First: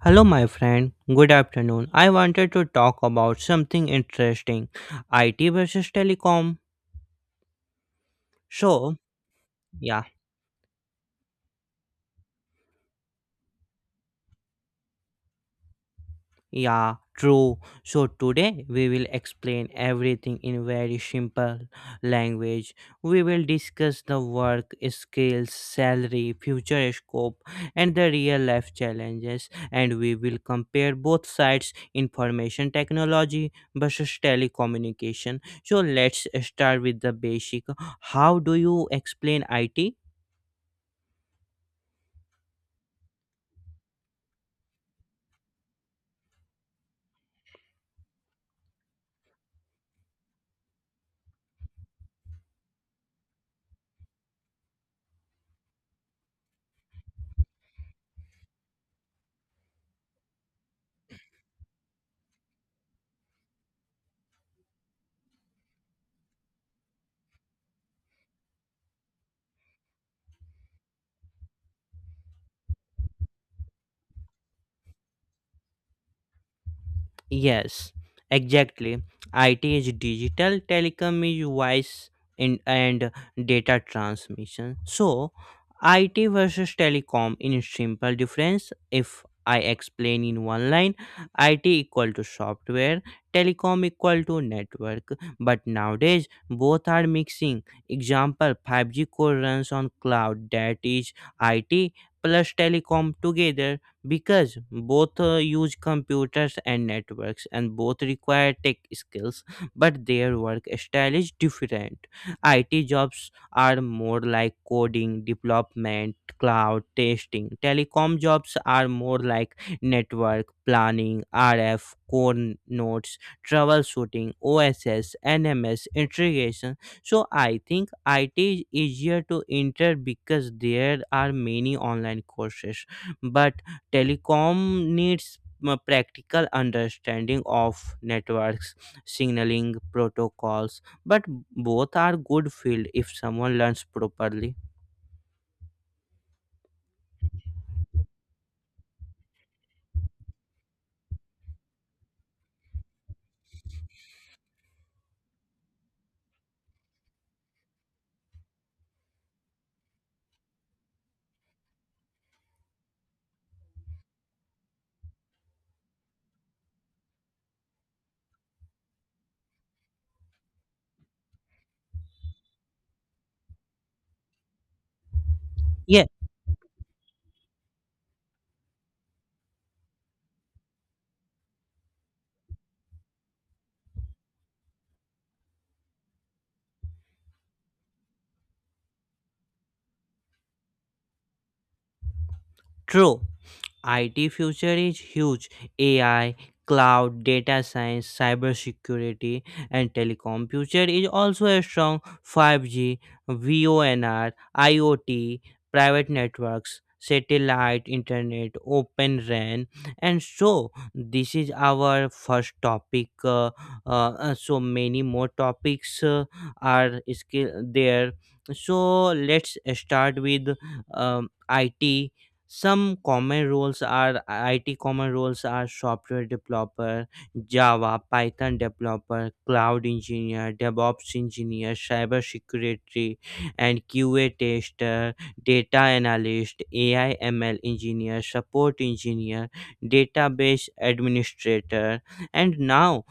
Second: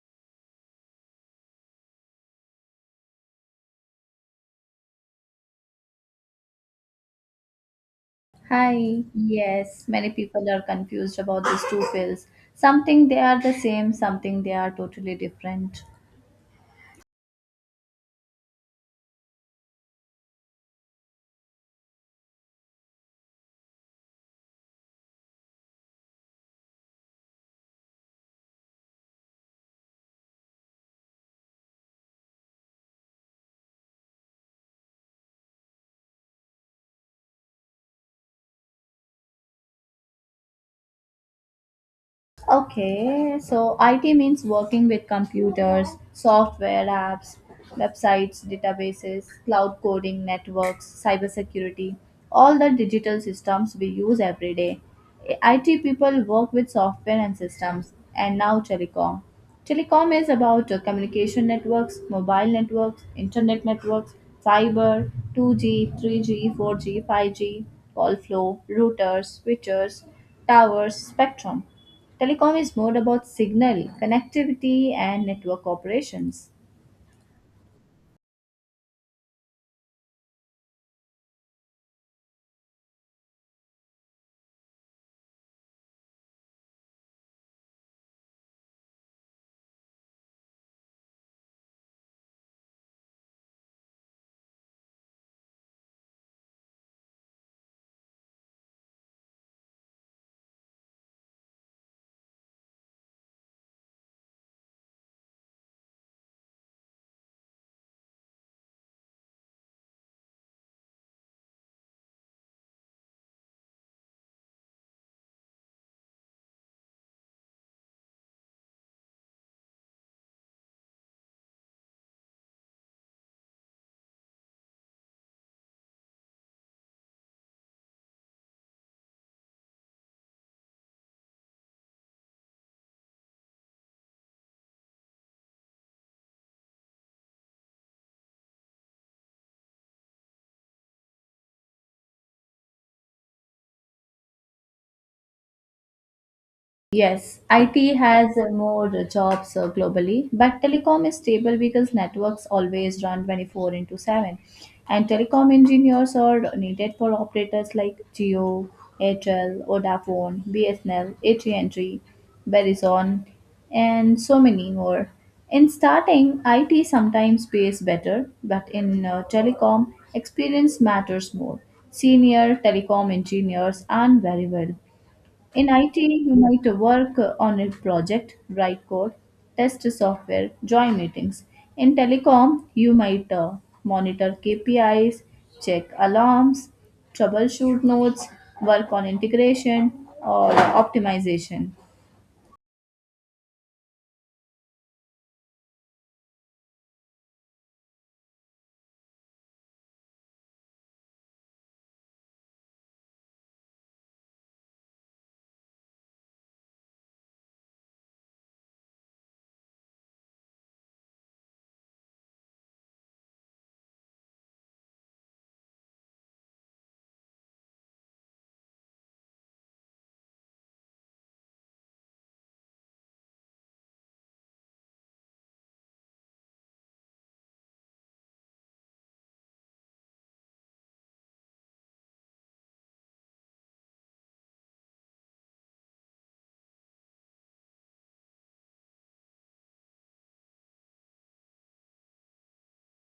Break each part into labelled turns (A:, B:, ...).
A: Hello, my friend. Good afternoon. I wanted to talk about something interesting IT versus telecom. So,
B: Hi, yes,
A: yeah.
B: many people are confused about these two pills. Something they are the same, something they are totally different.
A: Yeah, true. So today we will explain everything in very simple language. We will discuss the work, skills, salary, future scope, and the real life challenges. And we will compare both sides, information technology versus telecommunication. So let's start with the basic. How do you explain IT?
B: Okay, so IT means working with computers, software apps, websites, databases, cloud coding, networks, cybersecurity, all the digital systems we use every day. IT people work with software and systems, and now telecom. Telecom is about communication networks, mobile networks, internet networks, fiber, 2G, 3G, 4G, 5G, call flow, routers, switchers, towers, spectrum. Telecom is more about signal, connectivity, and network operations.
A: Yes, exactly. IT is digital, telecom is voice and data transmission. So, IT versus telecom in simple difference, if I explain in one line, IT equal to software, telecom equal to network. But nowadays, both are mixing. Example 5G core runs on cloud, that is IT plus telecom together, because both use computers and networks, and both require tech skills. But their work style is different. IT jobs are more like coding, development, cloud testing. Telecom jobs are more like network planning, RF core nodes, troubleshooting, OSS NMS integration. So I think IT is easier to enter because there are many online courses, but telecom needs practical understanding of networks, signaling protocols, but both are good field if someone learns properly.
B: Yes, IT has more jobs globally, but telecom is stable because networks always run 24 into 7. And telecom engineers are needed for operators like Geo, Airtel, Vodafone, BSNL, AT&T, Verizon, and so many more. In starting, IT sometimes pays better, but in telecom, experience matters more. Senior telecom engineers earn very well. In IT,
A: Yeah,
B: you might work on a project, write code, test software, join meetings. In telecom, you might monitor KPIs, check alarms, troubleshoot nodes, work on integration or optimization.
A: true. IT future is huge. AI, cloud, data science, cybersecurity, and telecom future is also a strong 5G, VONR, IoT, private networks, satellite internet, open RAN, and so this is our first topic. So many more topics are skill there. So let's start with IT. Some common roles are, IT common roles are software developer, Java, Python developer, cloud engineer, DevOps engineer, cyber security, and QA tester, data analyst, AI ML engineer, support engineer, database administrator, and now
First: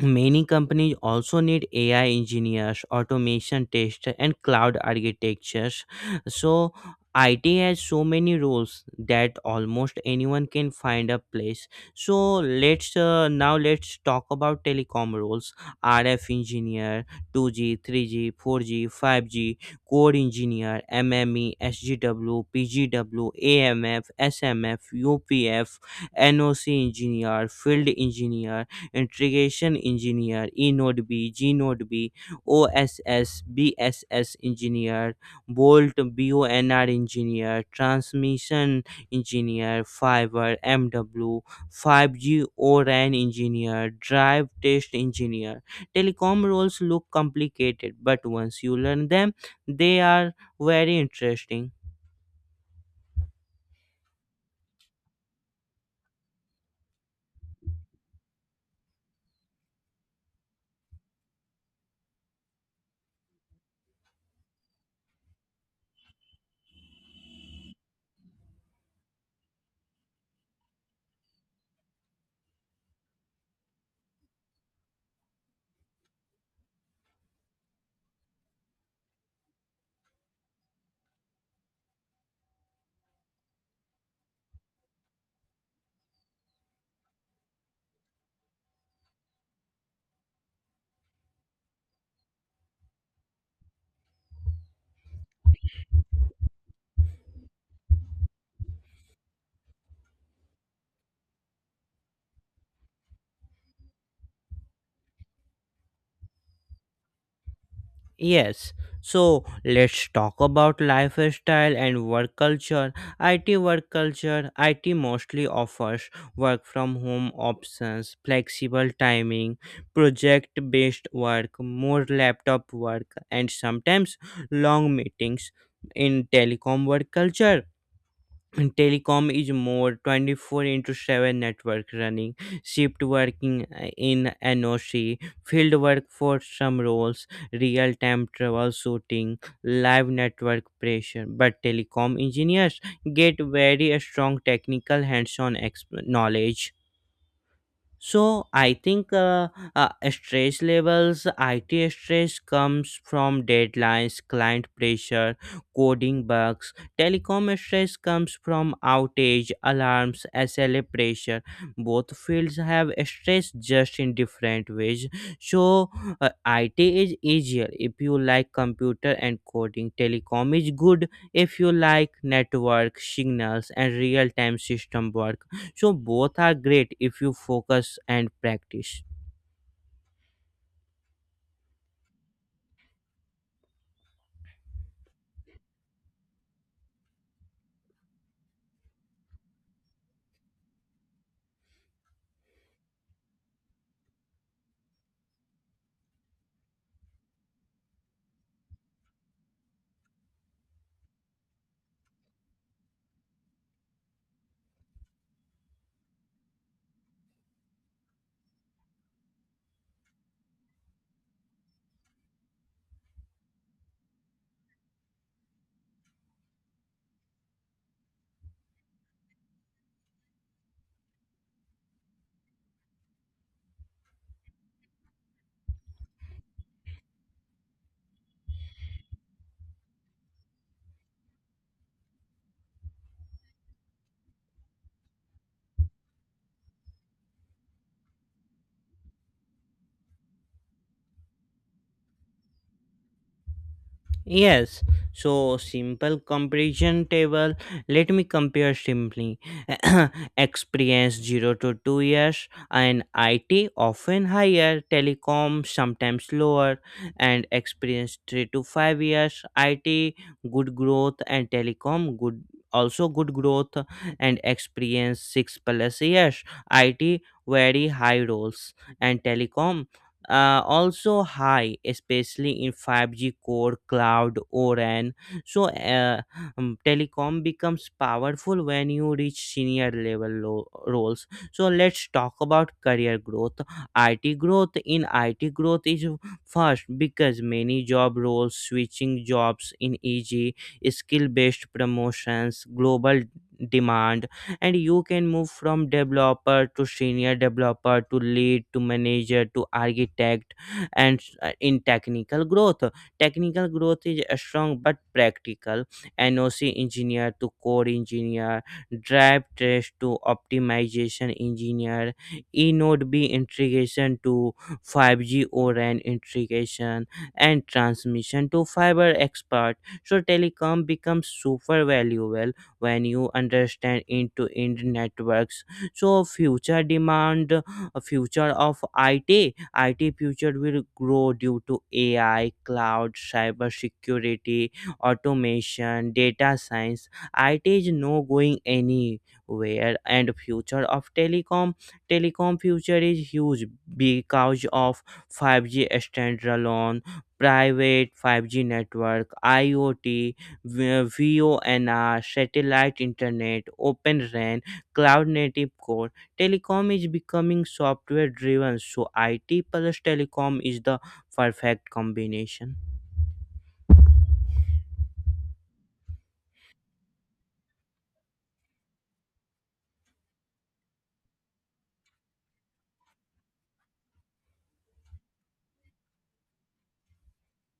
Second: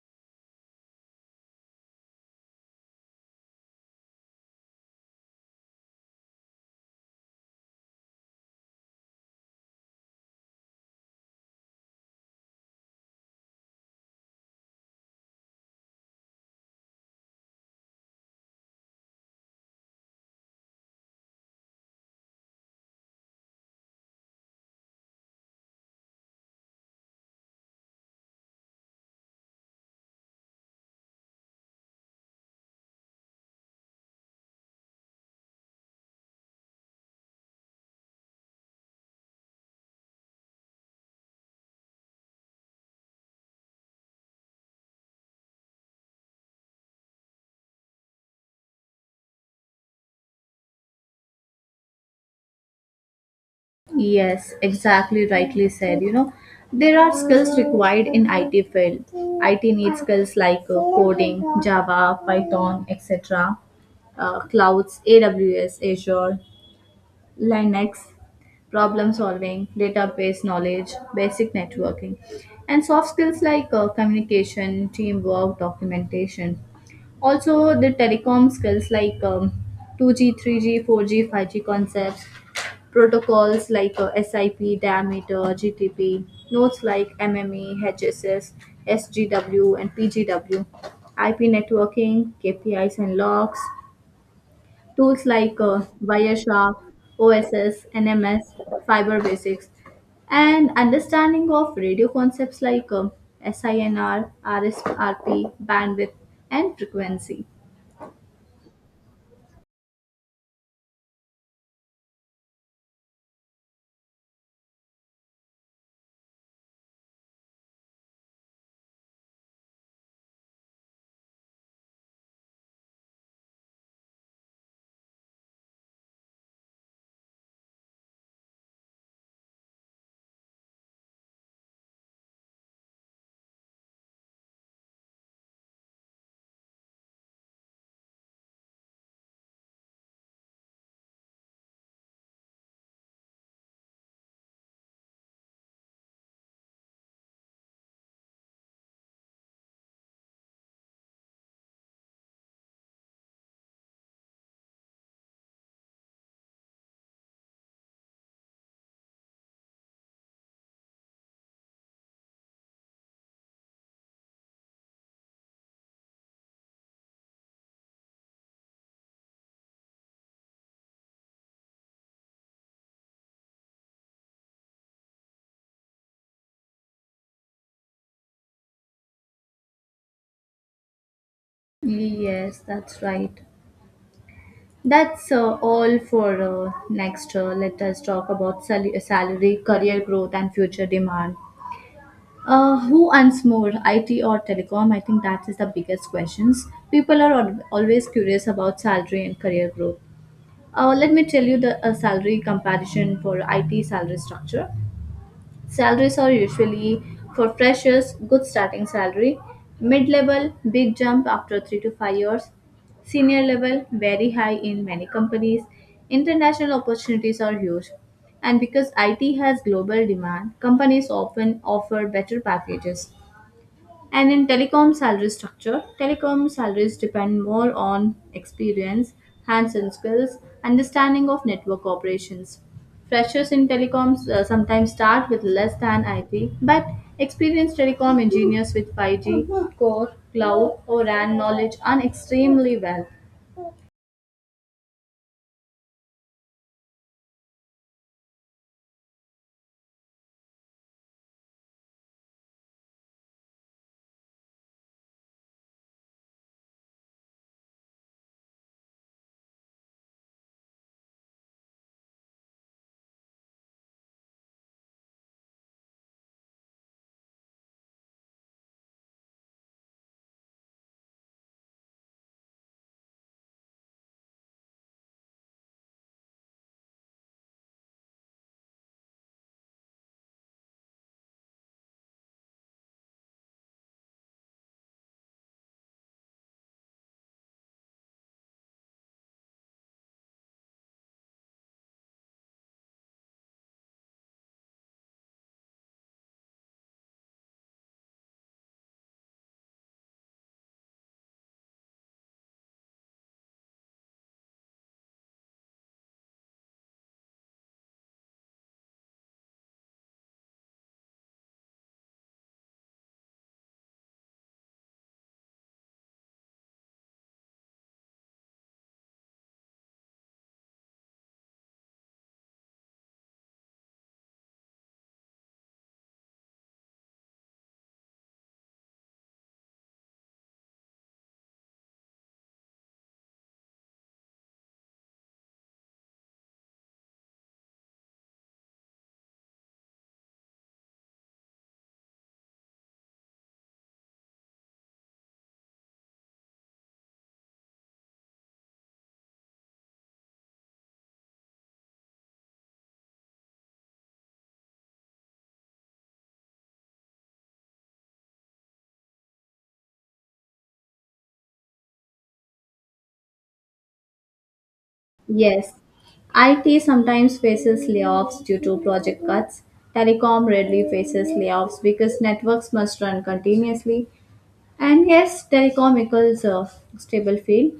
A: many companies also need AI engineers, automation testers, and cloud architectures. So, IT has so many roles that almost anyone can find a place. So, let's now let's talk about telecom roles: RF engineer, 2G, 3G, 4G, 5G, core engineer, MME, SGW, PGW, AMF, SMF, UPF, NOC engineer, field engineer, integration engineer, E Node GNodeB, OSS, BSS engineer, Bolt BONR engineer, transmission engineer, fiber MW, 5G ORAN engineer, drive test engineer. Telecom roles look complicated, but once you learn them, they are very interesting.
B: Yes, exactly rightly said. You know, there are skills required in IT field. IT needs skills like coding, Java, Python, etc. Clouds, AWS, Azure, Linux, problem solving, database knowledge, basic networking, and soft skills like communication, teamwork, documentation. Also, the telecom skills like 2G, 3G, 4G, 5G concepts, protocols like SIP, diameter, GTP, nodes like MME, HSS, SGW, and PGW, IP networking, KPIs and logs, tools like Wireshark, OSS, NMS, Fiber Basics, and understanding of radio concepts like SINR, RSRP, bandwidth, and frequency.
A: Yes. So let's talk about lifestyle and work culture. IT work culture, IT mostly offers work from home options, flexible timing, project based work, more laptop work, and sometimes long meetings. In telecom work culture, and telecom is more 24 into 7 network running, shift working in noc, field work for some roles, real time troubleshooting, live network pressure, but telecom engineers get very strong technical hands on knowledge. So I think stress levels, IT stress comes from deadlines, client pressure, coding bugs. Telecom stress comes from outage, alarms, SLA pressure. Both fields have stress just in different ways. So IT is easier if you like computer and coding. Telecom is good if you like network signals and real-time system work, so both are great if you focus and practice.
B: Yes, that's right. That's all for next. Let us talk about salary, career growth, and future demand. Who earns more, IT or telecom? I think that is the biggest questions. People are always curious about salary and career growth. Let me tell you the salary comparison for IT salary structure. Salaries are usually for freshers, good starting salary, mid level, big jump after 3 to 5 years, senior level, very high in many companies. International opportunities are huge. And because IT has global demand, companies often offer better packages. And in telecom salary structure, telecom salaries depend more on experience, hands on skills, understanding of network operations. Freshers in telecoms sometimes start with less than IT, but experienced telecom engineers with 5G, core, cloud, or RAN knowledge earn extremely well.
A: Yes, so simple comparison table. Let me compare simply. Experience 0 to 2 years, and IT often higher, telecom sometimes lower, and experience 3 to 5 years, IT good growth and telecom good, also good growth, and experience 6 plus years, IT very high roles and telecom also high, especially in 5G core cloud oran. So telecom becomes powerful when you reach senior level roles. So let's talk about career growth. IT growth, in IT growth is first because many job roles, switching jobs in eg, skill based promotions, global demand. And you can move from developer to senior developer to lead to manager to architect. And in technical growth, technical growth is strong but practical. NOC engineer to core engineer, drive trace to optimization engineer, e b integration to 5G oran integration, and transmission to fiber expert. So telecom becomes super valuable when you understand into end networks. So future demand, future of IT, IT future will grow due to AI, cloud, cyber security, automation, data science. It is no going anywhere. And future of telecom, telecom future is huge because of 5G standalone, private 5G network, iot, VONR, satellite internet, Open RAN, cloud native core. Telecom is becoming software driven, so IT plus telecom is the perfect combination.
B: Yes, IT sometimes faces layoffs due to project cuts. Telecom rarely faces layoffs because networks must run continuously. And yes, telecom equals a stable field.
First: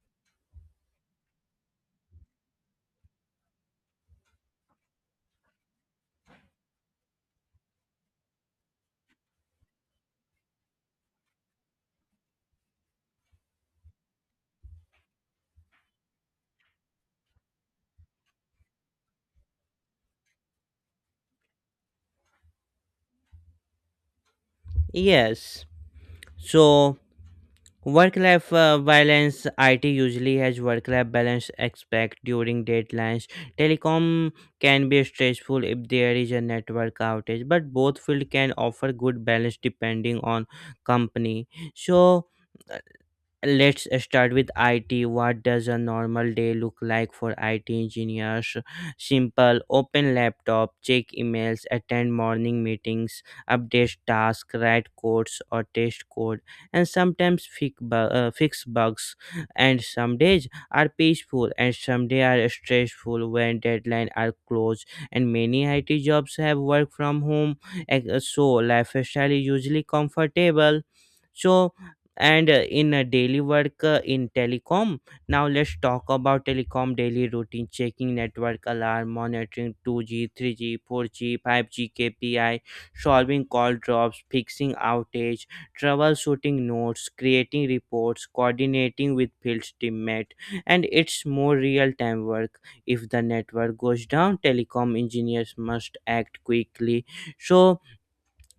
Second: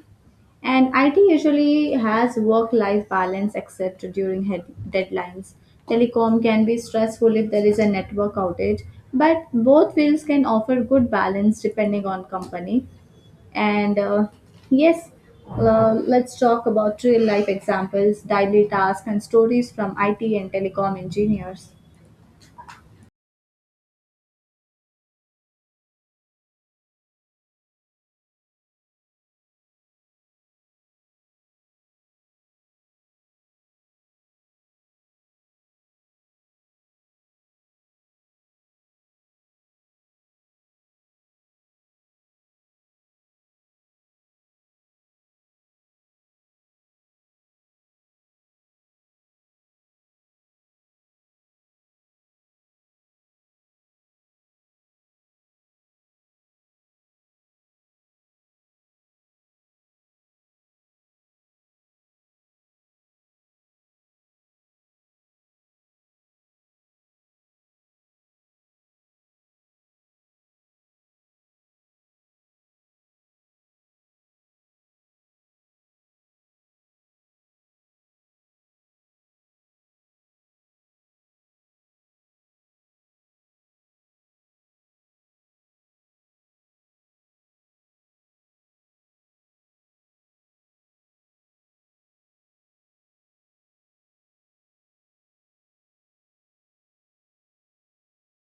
B: And IT usually has work life balance except during deadlines. Telecom can be stressful if there is a network outage, but both fields can offer good balance depending on company. And yes, let's talk about real life examples, daily tasks, and stories from IT and telecom engineers.
A: Yes. So work life balance, IT usually has work life balance aspect during deadlines. Telecom can be stressful if there is a network outage, but both field can offer good balance depending on company. So let's start with IT. What does a normal day look like for IT engineers? Simple, open laptop, check emails, attend morning meetings, update tasks, write codes or test code, and sometimes fix bugs. And some days are peaceful, and some days are stressful when deadlines are close. And many IT jobs have work from home, so lifestyle is usually comfortable. So and in a daily work in telecom now let's talk about telecom daily routine, checking network alarm, monitoring 2G 3G 4G 5G kpi, solving call drops, fixing outage, troubleshooting notes, creating reports, coordinating with field teammate. And it's more real time work. If the network goes down, telecom engineers must act quickly. So,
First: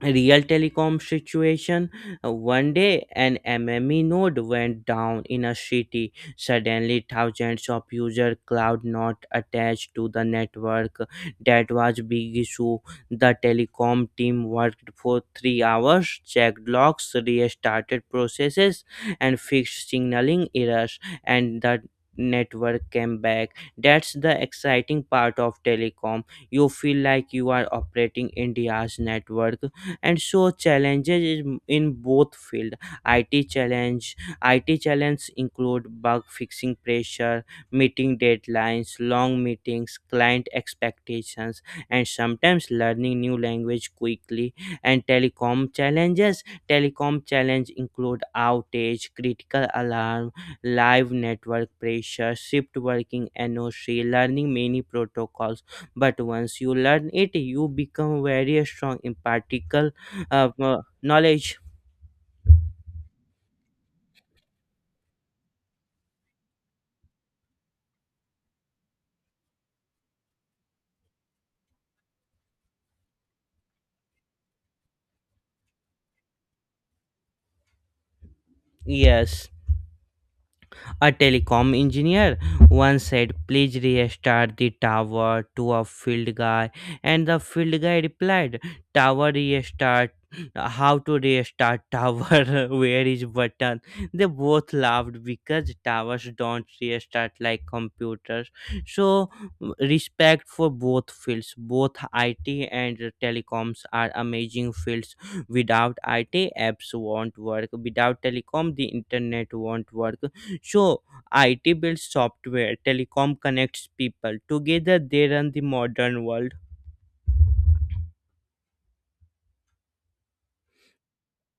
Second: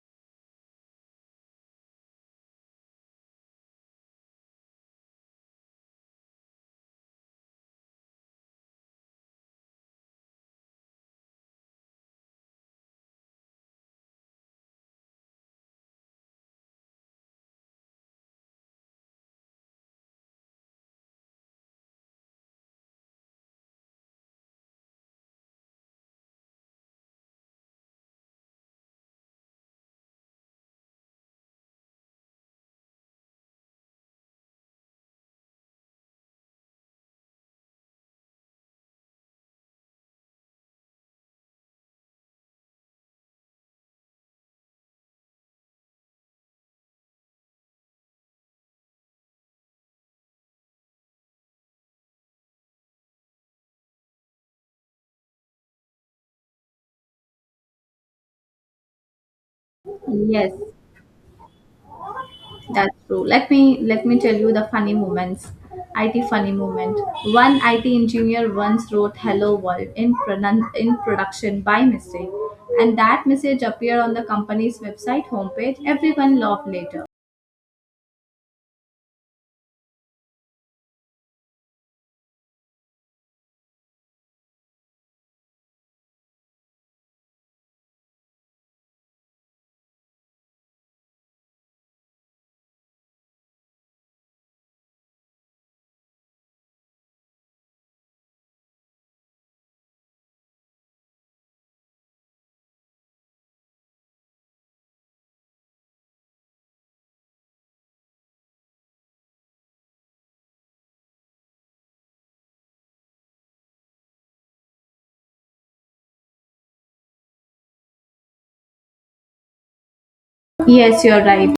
A: real telecom situation. One day an mme node went down in a city, suddenly thousands of user cloud not attached to the network. That was big issue. The telecom team worked for 3 hours, checked logs, restarted processes, and fixed signaling errors, and the network came back. That's the exciting part of telecom. You feel like you are operating india's network. And so, challenges is in both field. IT challenge, include bug fixing pressure, meeting deadlines, long meetings, client expectations, and sometimes learning new language quickly. And telecom challenges, telecom challenge include outage, critical alarm, live network pressure, shift working noc, learning many protocols. But once you learn it, you become very strong in particle
B: Yes.
A: knowledge.
B: That's true. Let me tell you the funny moments. IT funny moment. One IT engineer once wrote "Hello World" in production by mistake, and that message appeared on the company's website homepage. Everyone laughed later.
A: Yes. A telecom engineer once said, "Please restart the tower," to a field guy. And the field guy replied, "Tower restart? How to restart tower? Where is button?" They both laughed because towers don't restart like computers. So, respect for both fields. Both IT and telecoms are amazing fields. Without IT, apps won't work. Without telecom, the internet won't work. So, IT builds software, telecom connects people. Together, they run the modern world.
B: Yes, you're right.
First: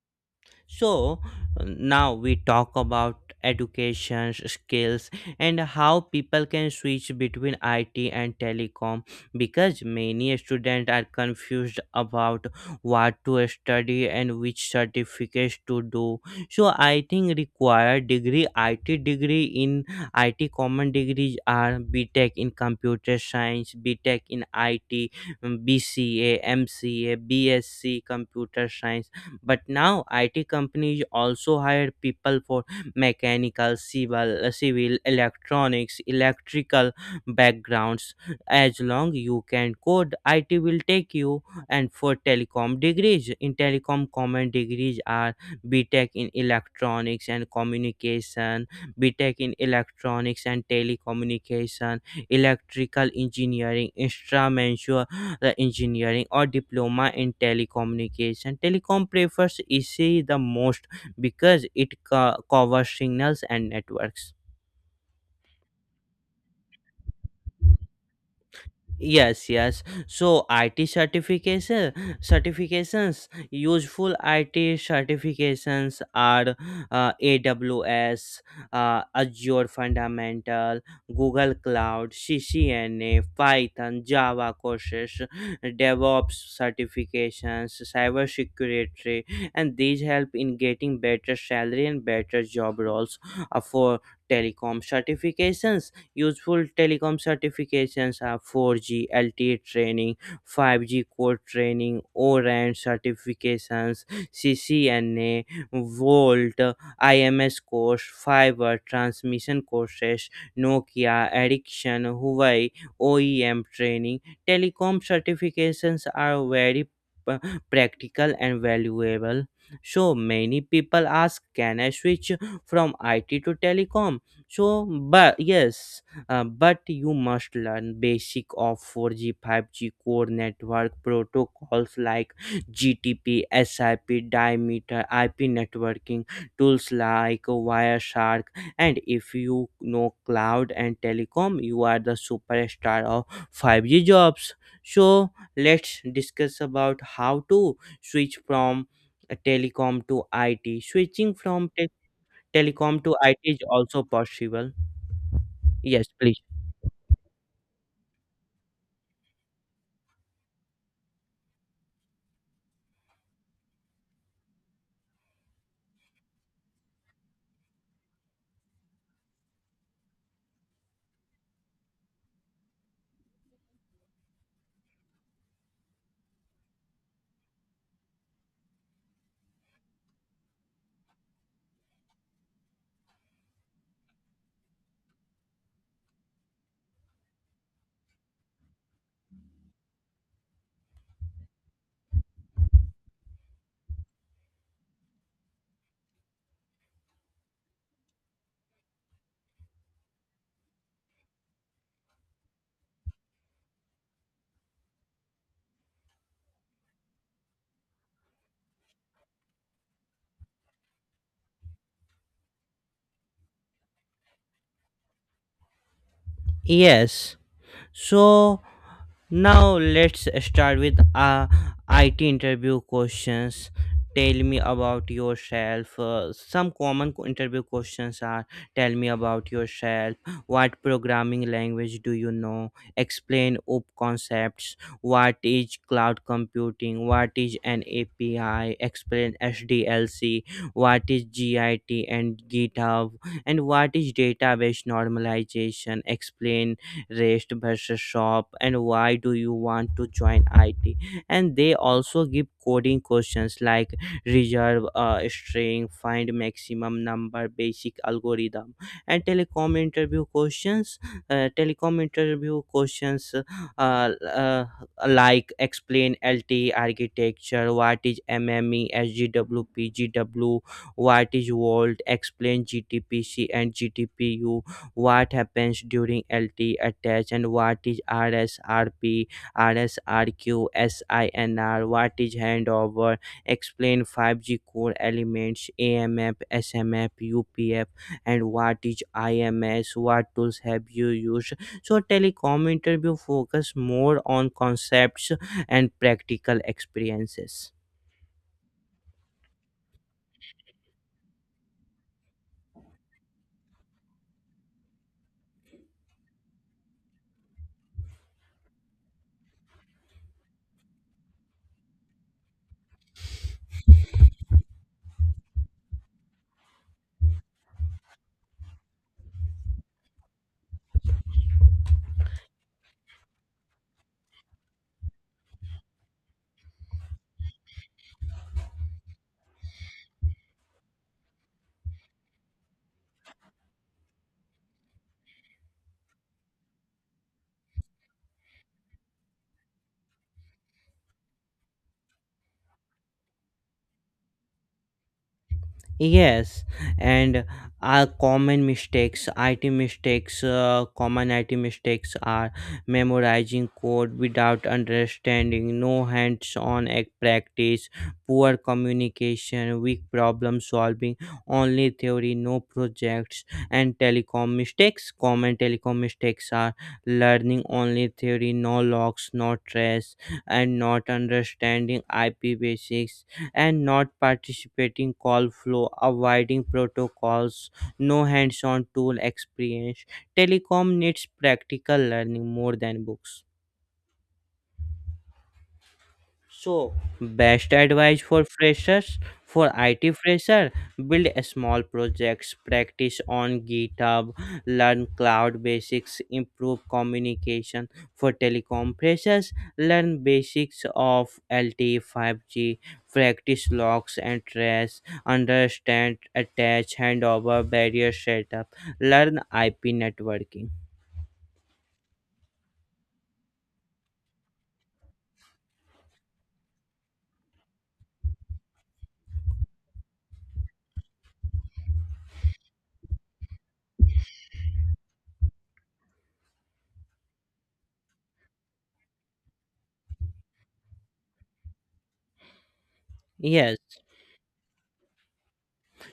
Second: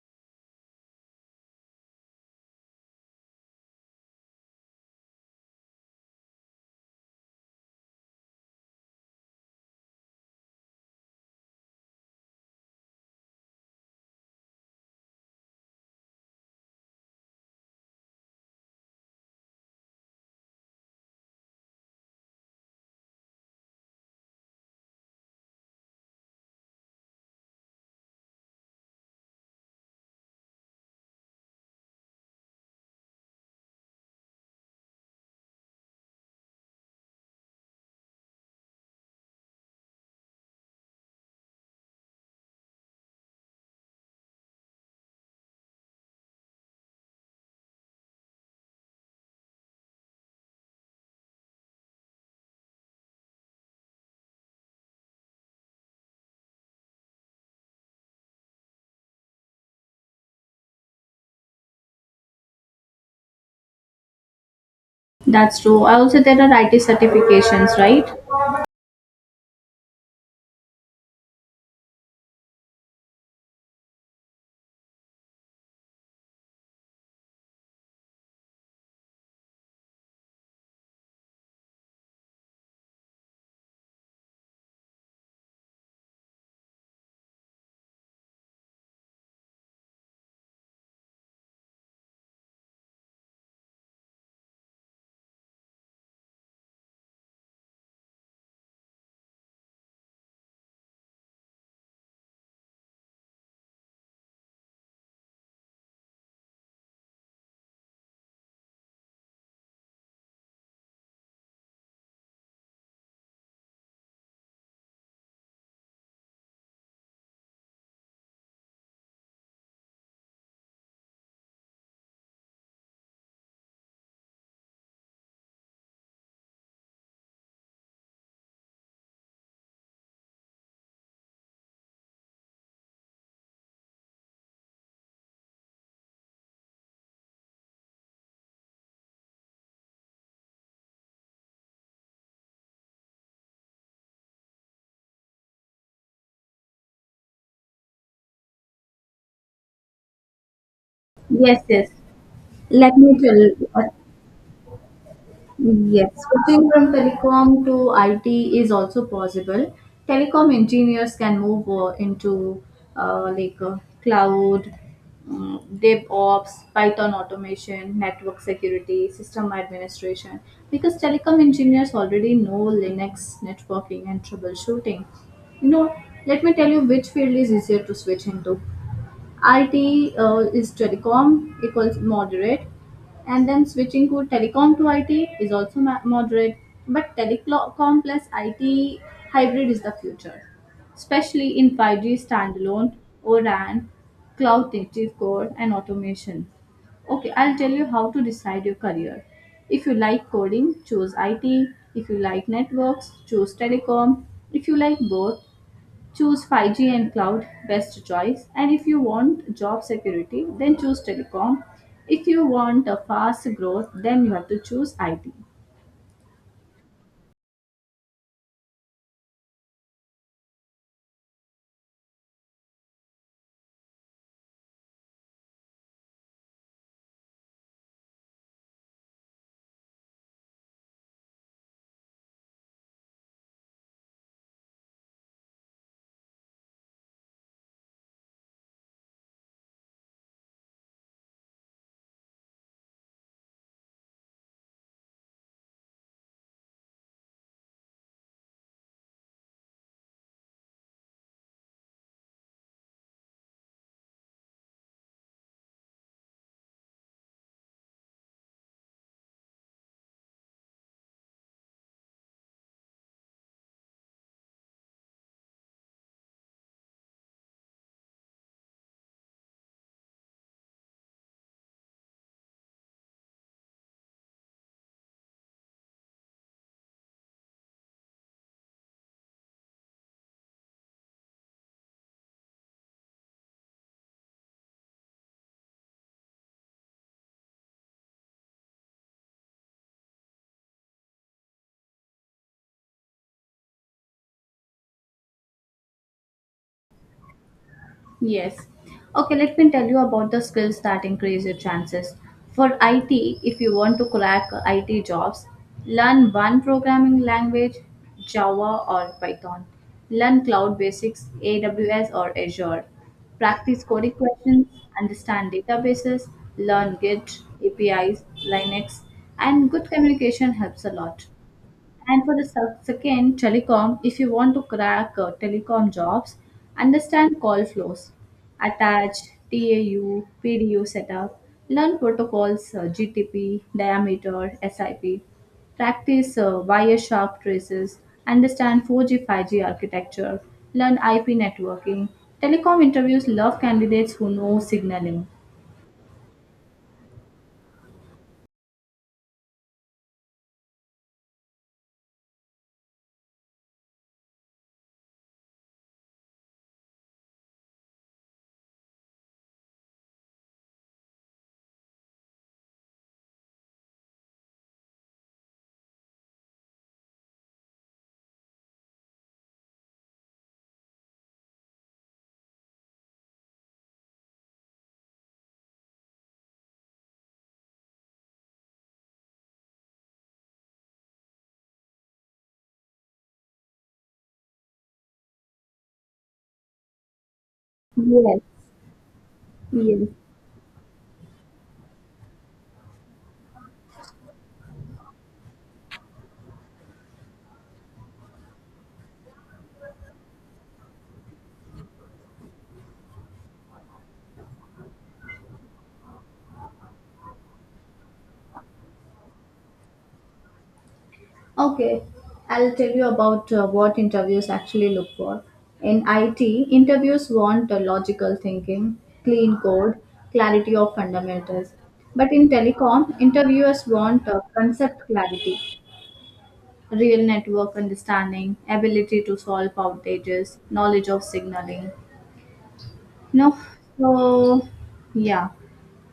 A: So now we talk about education skills and how people can switch between IT and telecom, because many students are confused about what to study and which certificates to do. So I think, required degree, IT degree, in IT common degrees are BTech in computer science, BTech in IT, BCA, MCA, BSc computer science, but now IT companies also hire people for mechanical, civil, electronics, electrical backgrounds. As long you can code, IT will take you. And for telecom degrees, in telecom, common degrees are BTech in electronics and communication, BTech in electronics and telecommunication, electrical engineering, instrumental engineering, or diploma in telecommunication. Telecom prefers EC the most because it covers signals and networks.
B: That's true. Also, there are IT certifications, right?
A: Yes, yes. So IT certification, certifications, useful IT certifications are AWS, Azure Fundamental, Google Cloud, CCNA, Python, Java courses, DevOps certifications, cybersecurity, and these help in getting better salary and better job roles. Uh, for telecom certifications, useful telecom certifications are 4G LTE training, 5G core training, O-RAN certifications, CCNA, Volt, IMS course, fiber transmission courses, Nokia, Ericsson, Huawei, OEM training. Telecom certifications are very p- practical and valuable. So many people ask, can I switch from IT to telecom? So, but yes, but you must learn basic of 4G, 5G core network protocols like GTP, SIP, diameter, IP networking, tools like Wireshark, and if you know cloud and telecom, you are the superstar of 5G jobs. So let's discuss about how to switch from telecom to IT. Switching
B: Yes,
A: from
B: yes. Let
A: telecom to
B: me tell
A: IT is
B: you.
A: also possible. Yes,
B: Yes,
A: please.
B: switching from telecom to IT is also possible. Telecom engineers can move into like cloud, DevOps, Python automation, network security, system administration, because telecom engineers already know Linux networking and troubleshooting. You know, let me tell you which field is easier to switch into. IT is telecom equals moderate, and then switching to telecom to IT is also moderate. But telecom plus IT hybrid is the future, especially in 5G standalone, ORAN, cloud native core, and automation. Okay, I'll tell you how to decide your career. If you like coding, choose IT. If you like networks, choose telecom. If you like both, choose 5G and cloud, best choice. And if you want job security, then choose telecom. If you want a fast growth, then you have to choose IT.
A: Yes. So now let's start with IT interview questions. Tell me about yourself. Some common interview questions are, tell me about yourself. What programming language do you know? Explain OOP concepts. What is cloud computing? What is an API? Explain SDLC. What is GIT and GitHub? And what is database normalization? Explain rest versus shop, and why do you want to join IT? And they also give coding questions like reserve a string, find maximum number, basic algorithm. And telecom interview questions, telecom interview questions, uh, uh, like, explain LTE architecture. What is MME SGWP GW? What is volt? Explain GTPC and GTPU. What happens during LT attach? And what is RSRP, RSRQ, SINR? What is handover? Explain 5G core elements, AMF, SMF, UPF. And what is IMS? What tools have you used? So, telecom interview focus more on concepts and practical experiences.
B: Yes. Okay, let me tell you about the skills that increase your chances. For IT, if you want to crack IT jobs, learn one programming language, Java or Python. Learn cloud basics, AWS or Azure. Practice coding questions, understand databases, learn Git, APIs, Linux, and good communication helps a lot. And for the second, telecom, if you want to crack telecom jobs, understand call flows, attach TAU, PDU setup, learn protocols, GTP, diameter, SIP, practice wire sharp traces, understand 4G, 5G architecture, learn IP networking. Telecom interviews love candidates who know signaling.
A: Yes, and our common mistakes, IT mistakes, common IT mistakes are memorizing code without understanding, no hands on practice, poor communication, weak problem solving, only theory, no projects, and telecom mistakes. Common telecom mistakes are learning only theory, no logs, no trace, and not understanding IP basics, and not participating call flow, avoiding protocols, no hands-on tool experience. Telecom needs practical learning more than books. So, best advice
B: Yes,
A: for freshers. For
B: yes.
A: IT fresher, build a small projects, practice on GitHub, learn cloud basics, improve communication. For telecom freshers, learn basics of LTE 5G, practice logs and trace, understand attach handover barrier setup, learn IP networking.
B: Okay, I'll tell you about what interviews actually look for. In IT, interviews want logical thinking, clean code, clarity of fundamentals. But in telecom, interviewers want concept clarity, real network understanding, ability to solve outages, knowledge of signaling. No,
A: Yes.
B: so yeah,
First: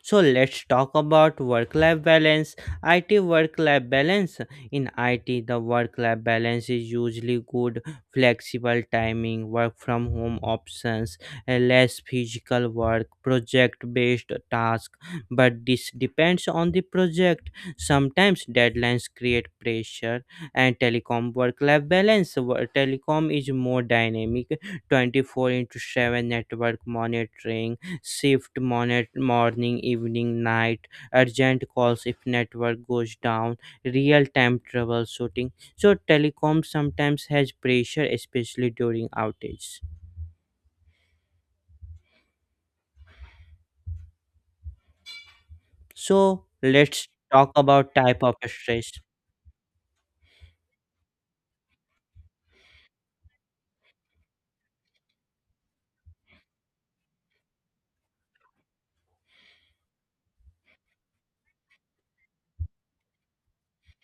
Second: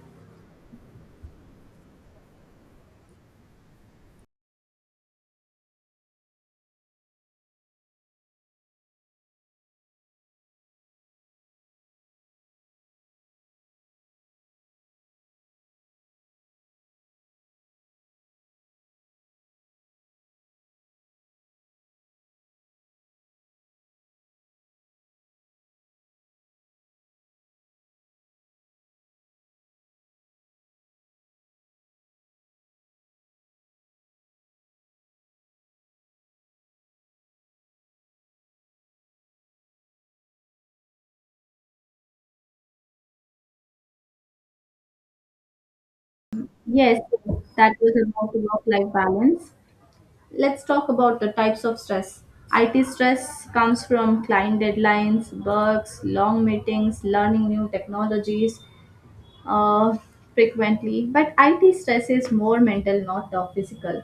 A: So let's talk about work life balance. IT work life balance. In IT, the work life balance is usually good, flexible timing, work from home options, less physical work, project based task. But this depends on the project. Sometimes deadlines create pressure. And telecom work life balance. Telecom is more dynamic, 24 into 7 network monitoring, shift morning evening night, urgent calls if network goes down, real time troubleshooting. So telecom sometimes has pressure, especially during outages. So
B: yes,
A: let's talk
B: that was
A: about type
B: about
A: of stress.
B: work-life balance. Let's talk about the types of stress. IT stress comes from client deadlines, bugs, long meetings, learning new technologies uh, frequently. But IT stress is more mental, not the physical.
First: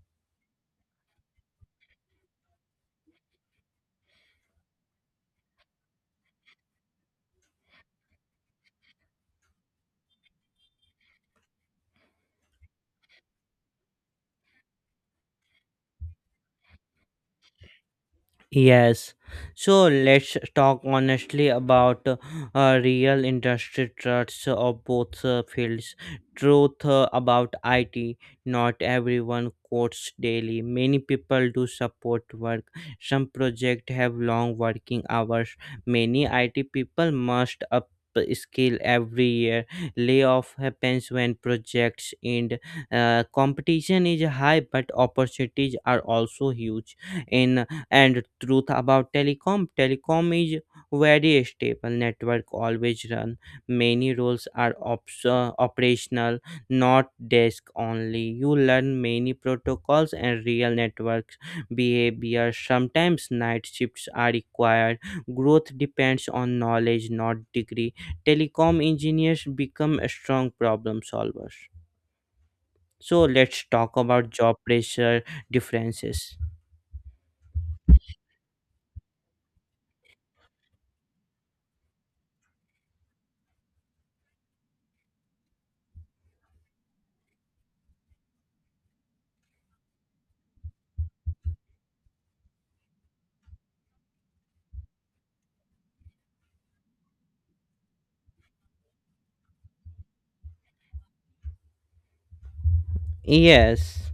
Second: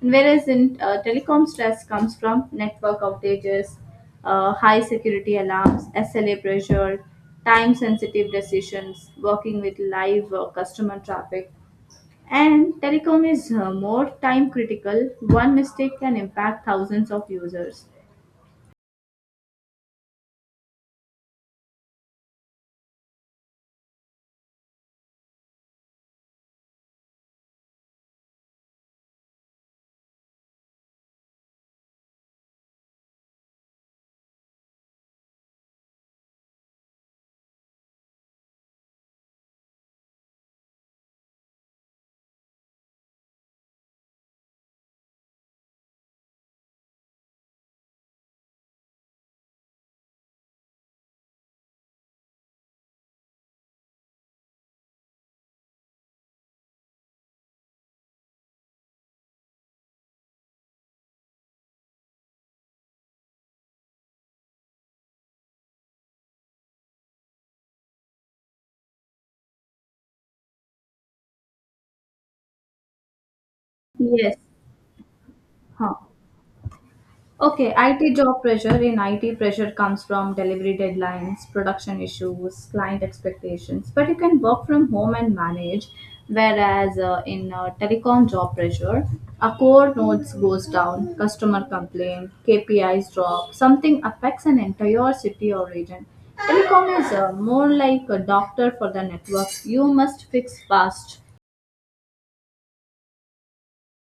B: Whereas in telecom, stress comes from network outages, high security alarms, SLA pressure, time sensitive decisions, working with live customer traffic. And telecom is more time critical. One mistake can impact thousands of users.
A: Yes. So let's talk honestly about real industry truths of both fields. Truth about IT. Not everyone quotes daily. Many people do support work. Some projects have long working hours. Many IT people must up skill every year. Layoff happens when projects end. Competition is high but opportunities are also huge in. And truth about telecom, telecom is very stable, network always run. Many roles are operational, not desk only. You learn many protocols and real networks behavior. Sometimes night shifts are required. Growth depends on knowledge, not degree. Telecom engineers become strong problem solvers. So let's talk about
B: Yes.
A: job pressure
B: Huh.
A: differences.
B: Okay, IT job pressure. In IT, pressure comes from delivery deadlines, production issues, client expectations. But you can work from home and manage. Whereas in telecom job pressure, a core nodes goes down, customer complaint, KPIs drop, something affects an entire city or region. Telecom is more like a doctor for the network. You must fix fast.
A: Yes.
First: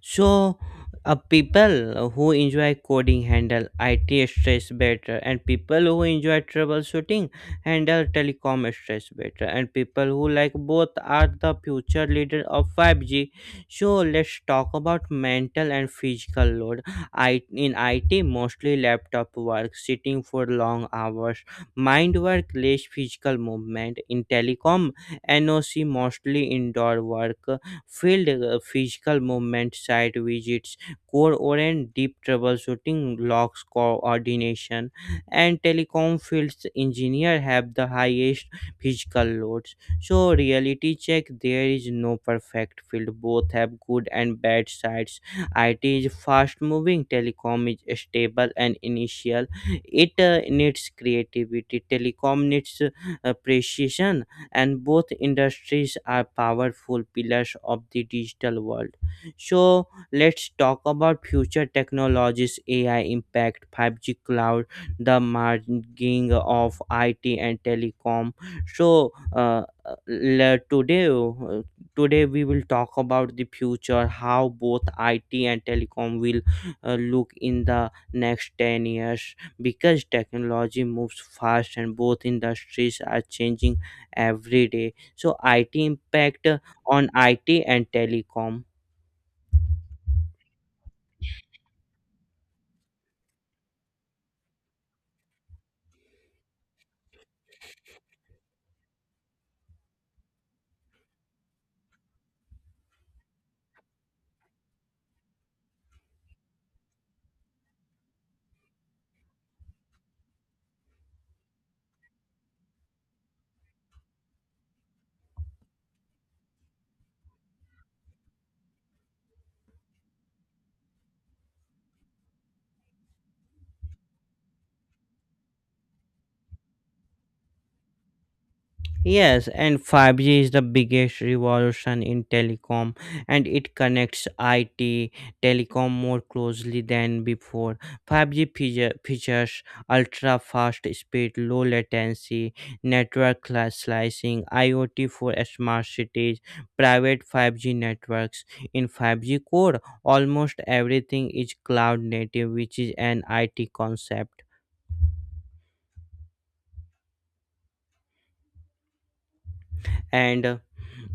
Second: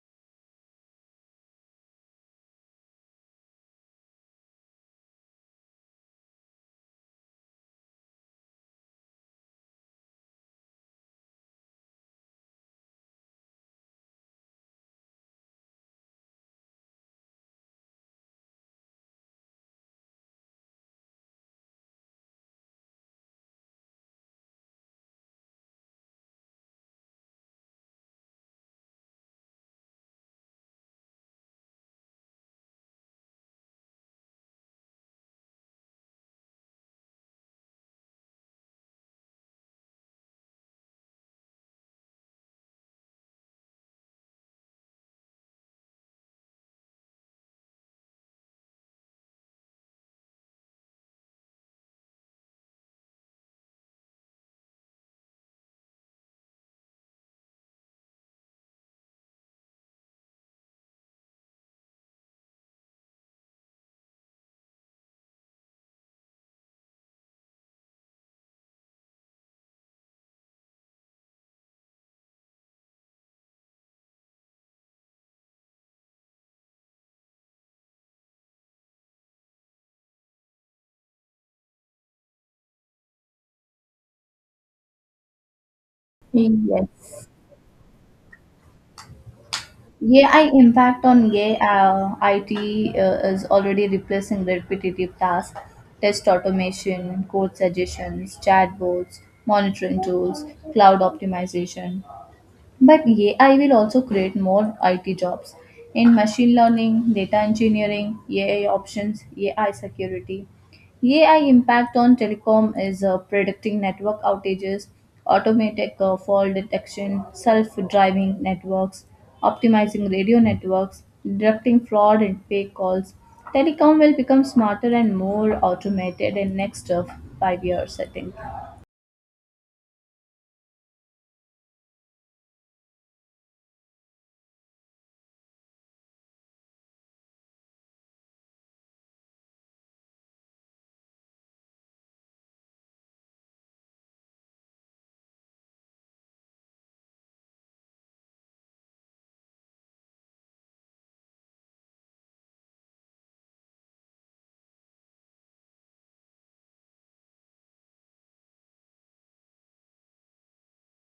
A: So, people who enjoy coding handle IT stress better, and people who enjoy troubleshooting handle telecom stress better, and people who like both are the future leader of 5G. So, let's talk about mental and physical load. I in IT mostly laptop work, sitting for long hours, mind work, less physical movement. In telecom, NOC mostly indoor work, field physical movement, site visits, core orient, deep troubleshooting, logs coordination. And telecom fields engineer have the highest physical loads. So reality check, there is no perfect field. Both have good and bad sides. IT is fast moving, telecom is stable and initial. It needs creativity. Telecom needs appreciation. And both industries are powerful pillars of the digital world. So let's talk about future technologies, AI impact, 5G, cloud, the merging of IT and telecom. So le- today uh, today we will talk about the future, how both IT and telecom will look in the next 10 years, because technology moves fast and both industries are changing every day. So IT impact on
B: Yes.
A: IT and telecom.
B: AI impact on AI IT is already replacing repetitive tasks, test automation, code suggestions, chatbots, monitoring tools, cloud optimization. But AI will also create more IT jobs in machine learning, data engineering, AI options, AI security. AI impact on telecom is predicting network outages, automatic fault detection, self-driving networks, optimizing radio networks, detecting fraud and fake calls. Telecom will become smarter and more automated in next 5 years, I think.
A: Yes, and 5G is the biggest revolution in telecom, and it connects IT, telecom more closely than before. 5G features: ultra fast speed, low latency, network slicing, IoT for smart cities, private 5G networks. In 5G core, almost everything is cloud native, which is an IT concept. And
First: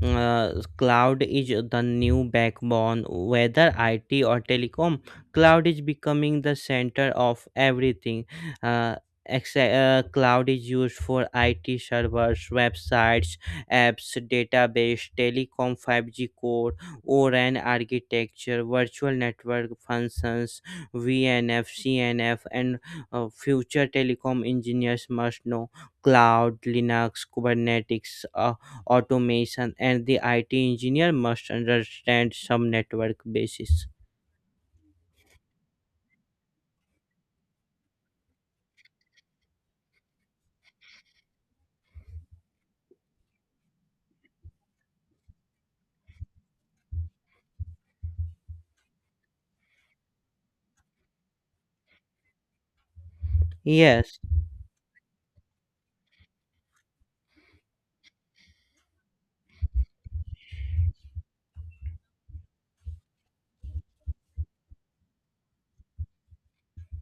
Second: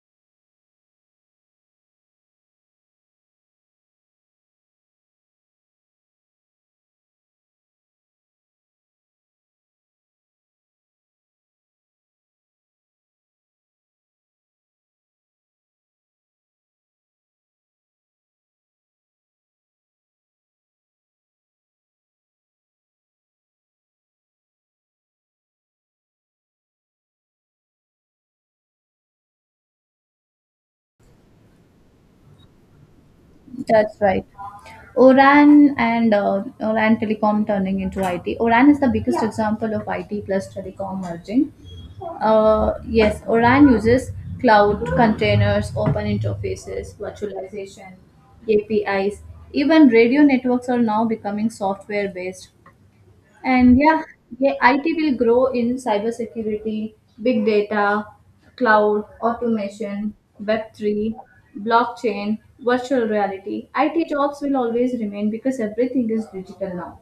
A: cloud is the new backbone. Whether IT or telecom, cloud is becoming the center of everything. uh, Except, cloud is used for IT servers, websites, apps, database. Telecom 5G core, ORAN architecture, virtual network functions, VNF CNF. And future telecom engineers must know cloud, Linux, Kubernetes, automation. And the IT engineer must understand some network basis.
B: That's right. Oran and Oran Telecom turning into IT. Oran is the biggest example of IT plus telecom merging. Yes, Oran uses cloud containers, open interfaces, virtualization, APIs. Even radio networks are now becoming software based. And yeah,
A: Yes.
B: yeah, IT will grow in cybersecurity, big data, cloud, automation, Web3, blockchain, virtual reality. IT jobs will always remain because everything is digital now.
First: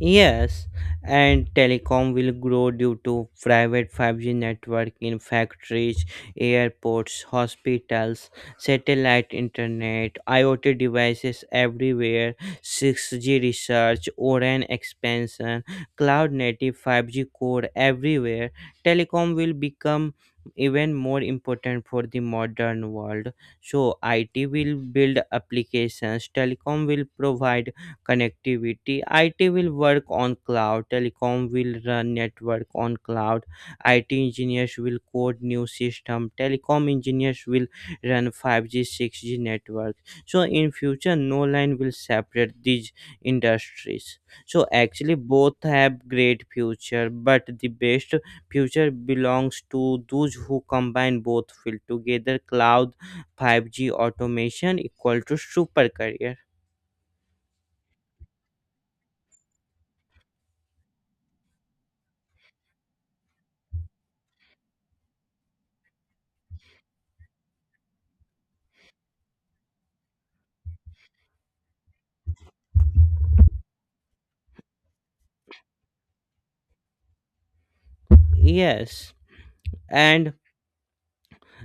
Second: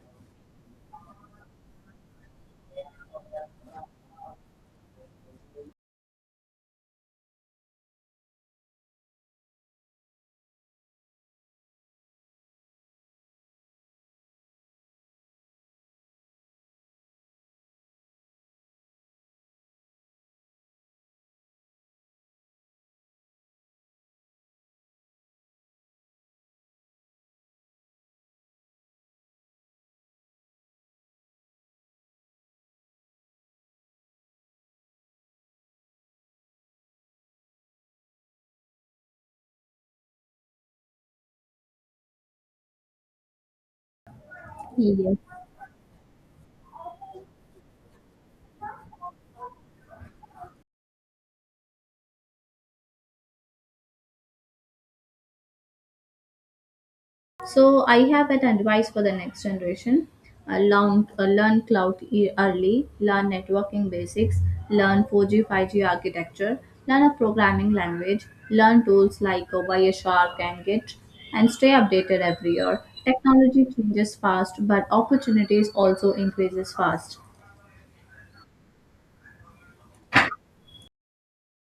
A: Yes, and telecom will grow due to private 5G network in factories, airports, hospitals, satellite internet, IoT devices everywhere, 6G research, ORAN expansion, cloud native 5G core everywhere. Telecom will become even more important for the modern world. So, IT will build applications, telecom will provide connectivity. IT will work on cloud, telecom will run network on cloud. IT engineers will code new system, telecom engineers will run 5G, 6G networks. So in future, no line will separate these industries. So actually,
B: Yes.
A: both have great future, but the best future belongs to those who combine both field together. Cloud, 5G automation equal to super career.
B: So I have an advice for the next generation. Learn, learn cloud early, learn networking basics, learn 4G, 5G architecture, learn a programming language, learn tools like Wireshark and Git, and stay updated every year. Technology changes fast, but opportunities also increases fast.
A: Yes. And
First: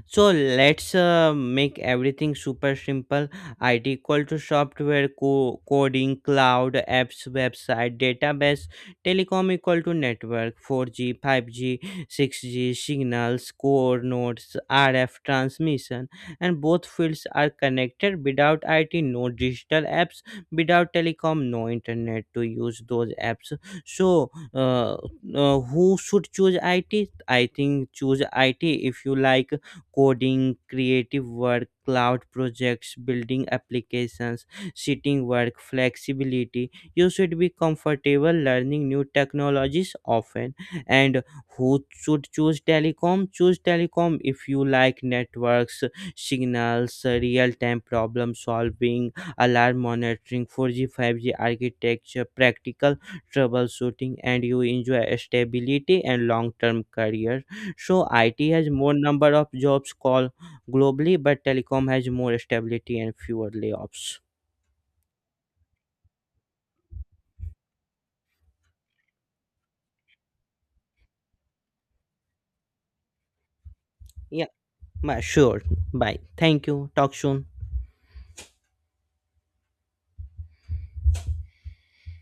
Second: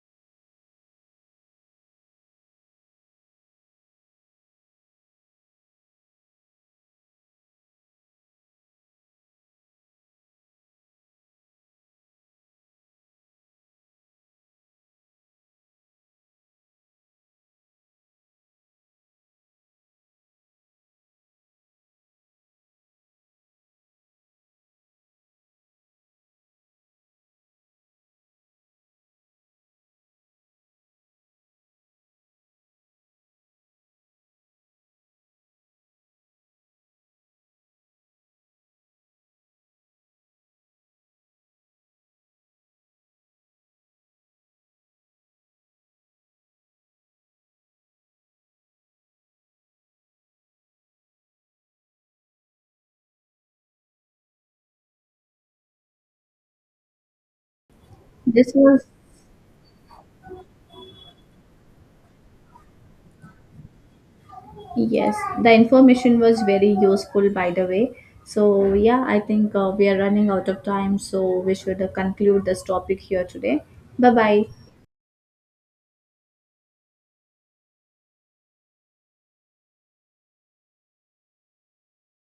A: so let's make everything super simple. IT equal to software, coding, cloud, apps, website, database. Telecom equal to network, 4G, 5G, 6G, signals, core nodes, RF transmission. And both fields are connected. Without IT, no digital apps. Without telecom, no internet to use those apps. So, who should choose IT? I think choose IT if you like coding, creative work, cloud projects, building applications, sitting work, flexibility. You should be comfortable learning new technologies often. And who should choose telecom? Choose telecom if you like networks, signals, real time problem solving, alarm monitoring, 4G, 5G architecture, practical troubleshooting. And you enjoy stability and long term career. So IT
B: This
A: has
B: was
A: more number of jobs call globally, but telecom has more stability and fewer layoffs.
B: Yes, the information was very useful, by the way. So, yeah, I think we are running out of time, so we should conclude this topic here today. Bye bye.
A: Yeah, sure. Bye. Thank you. Talk soon.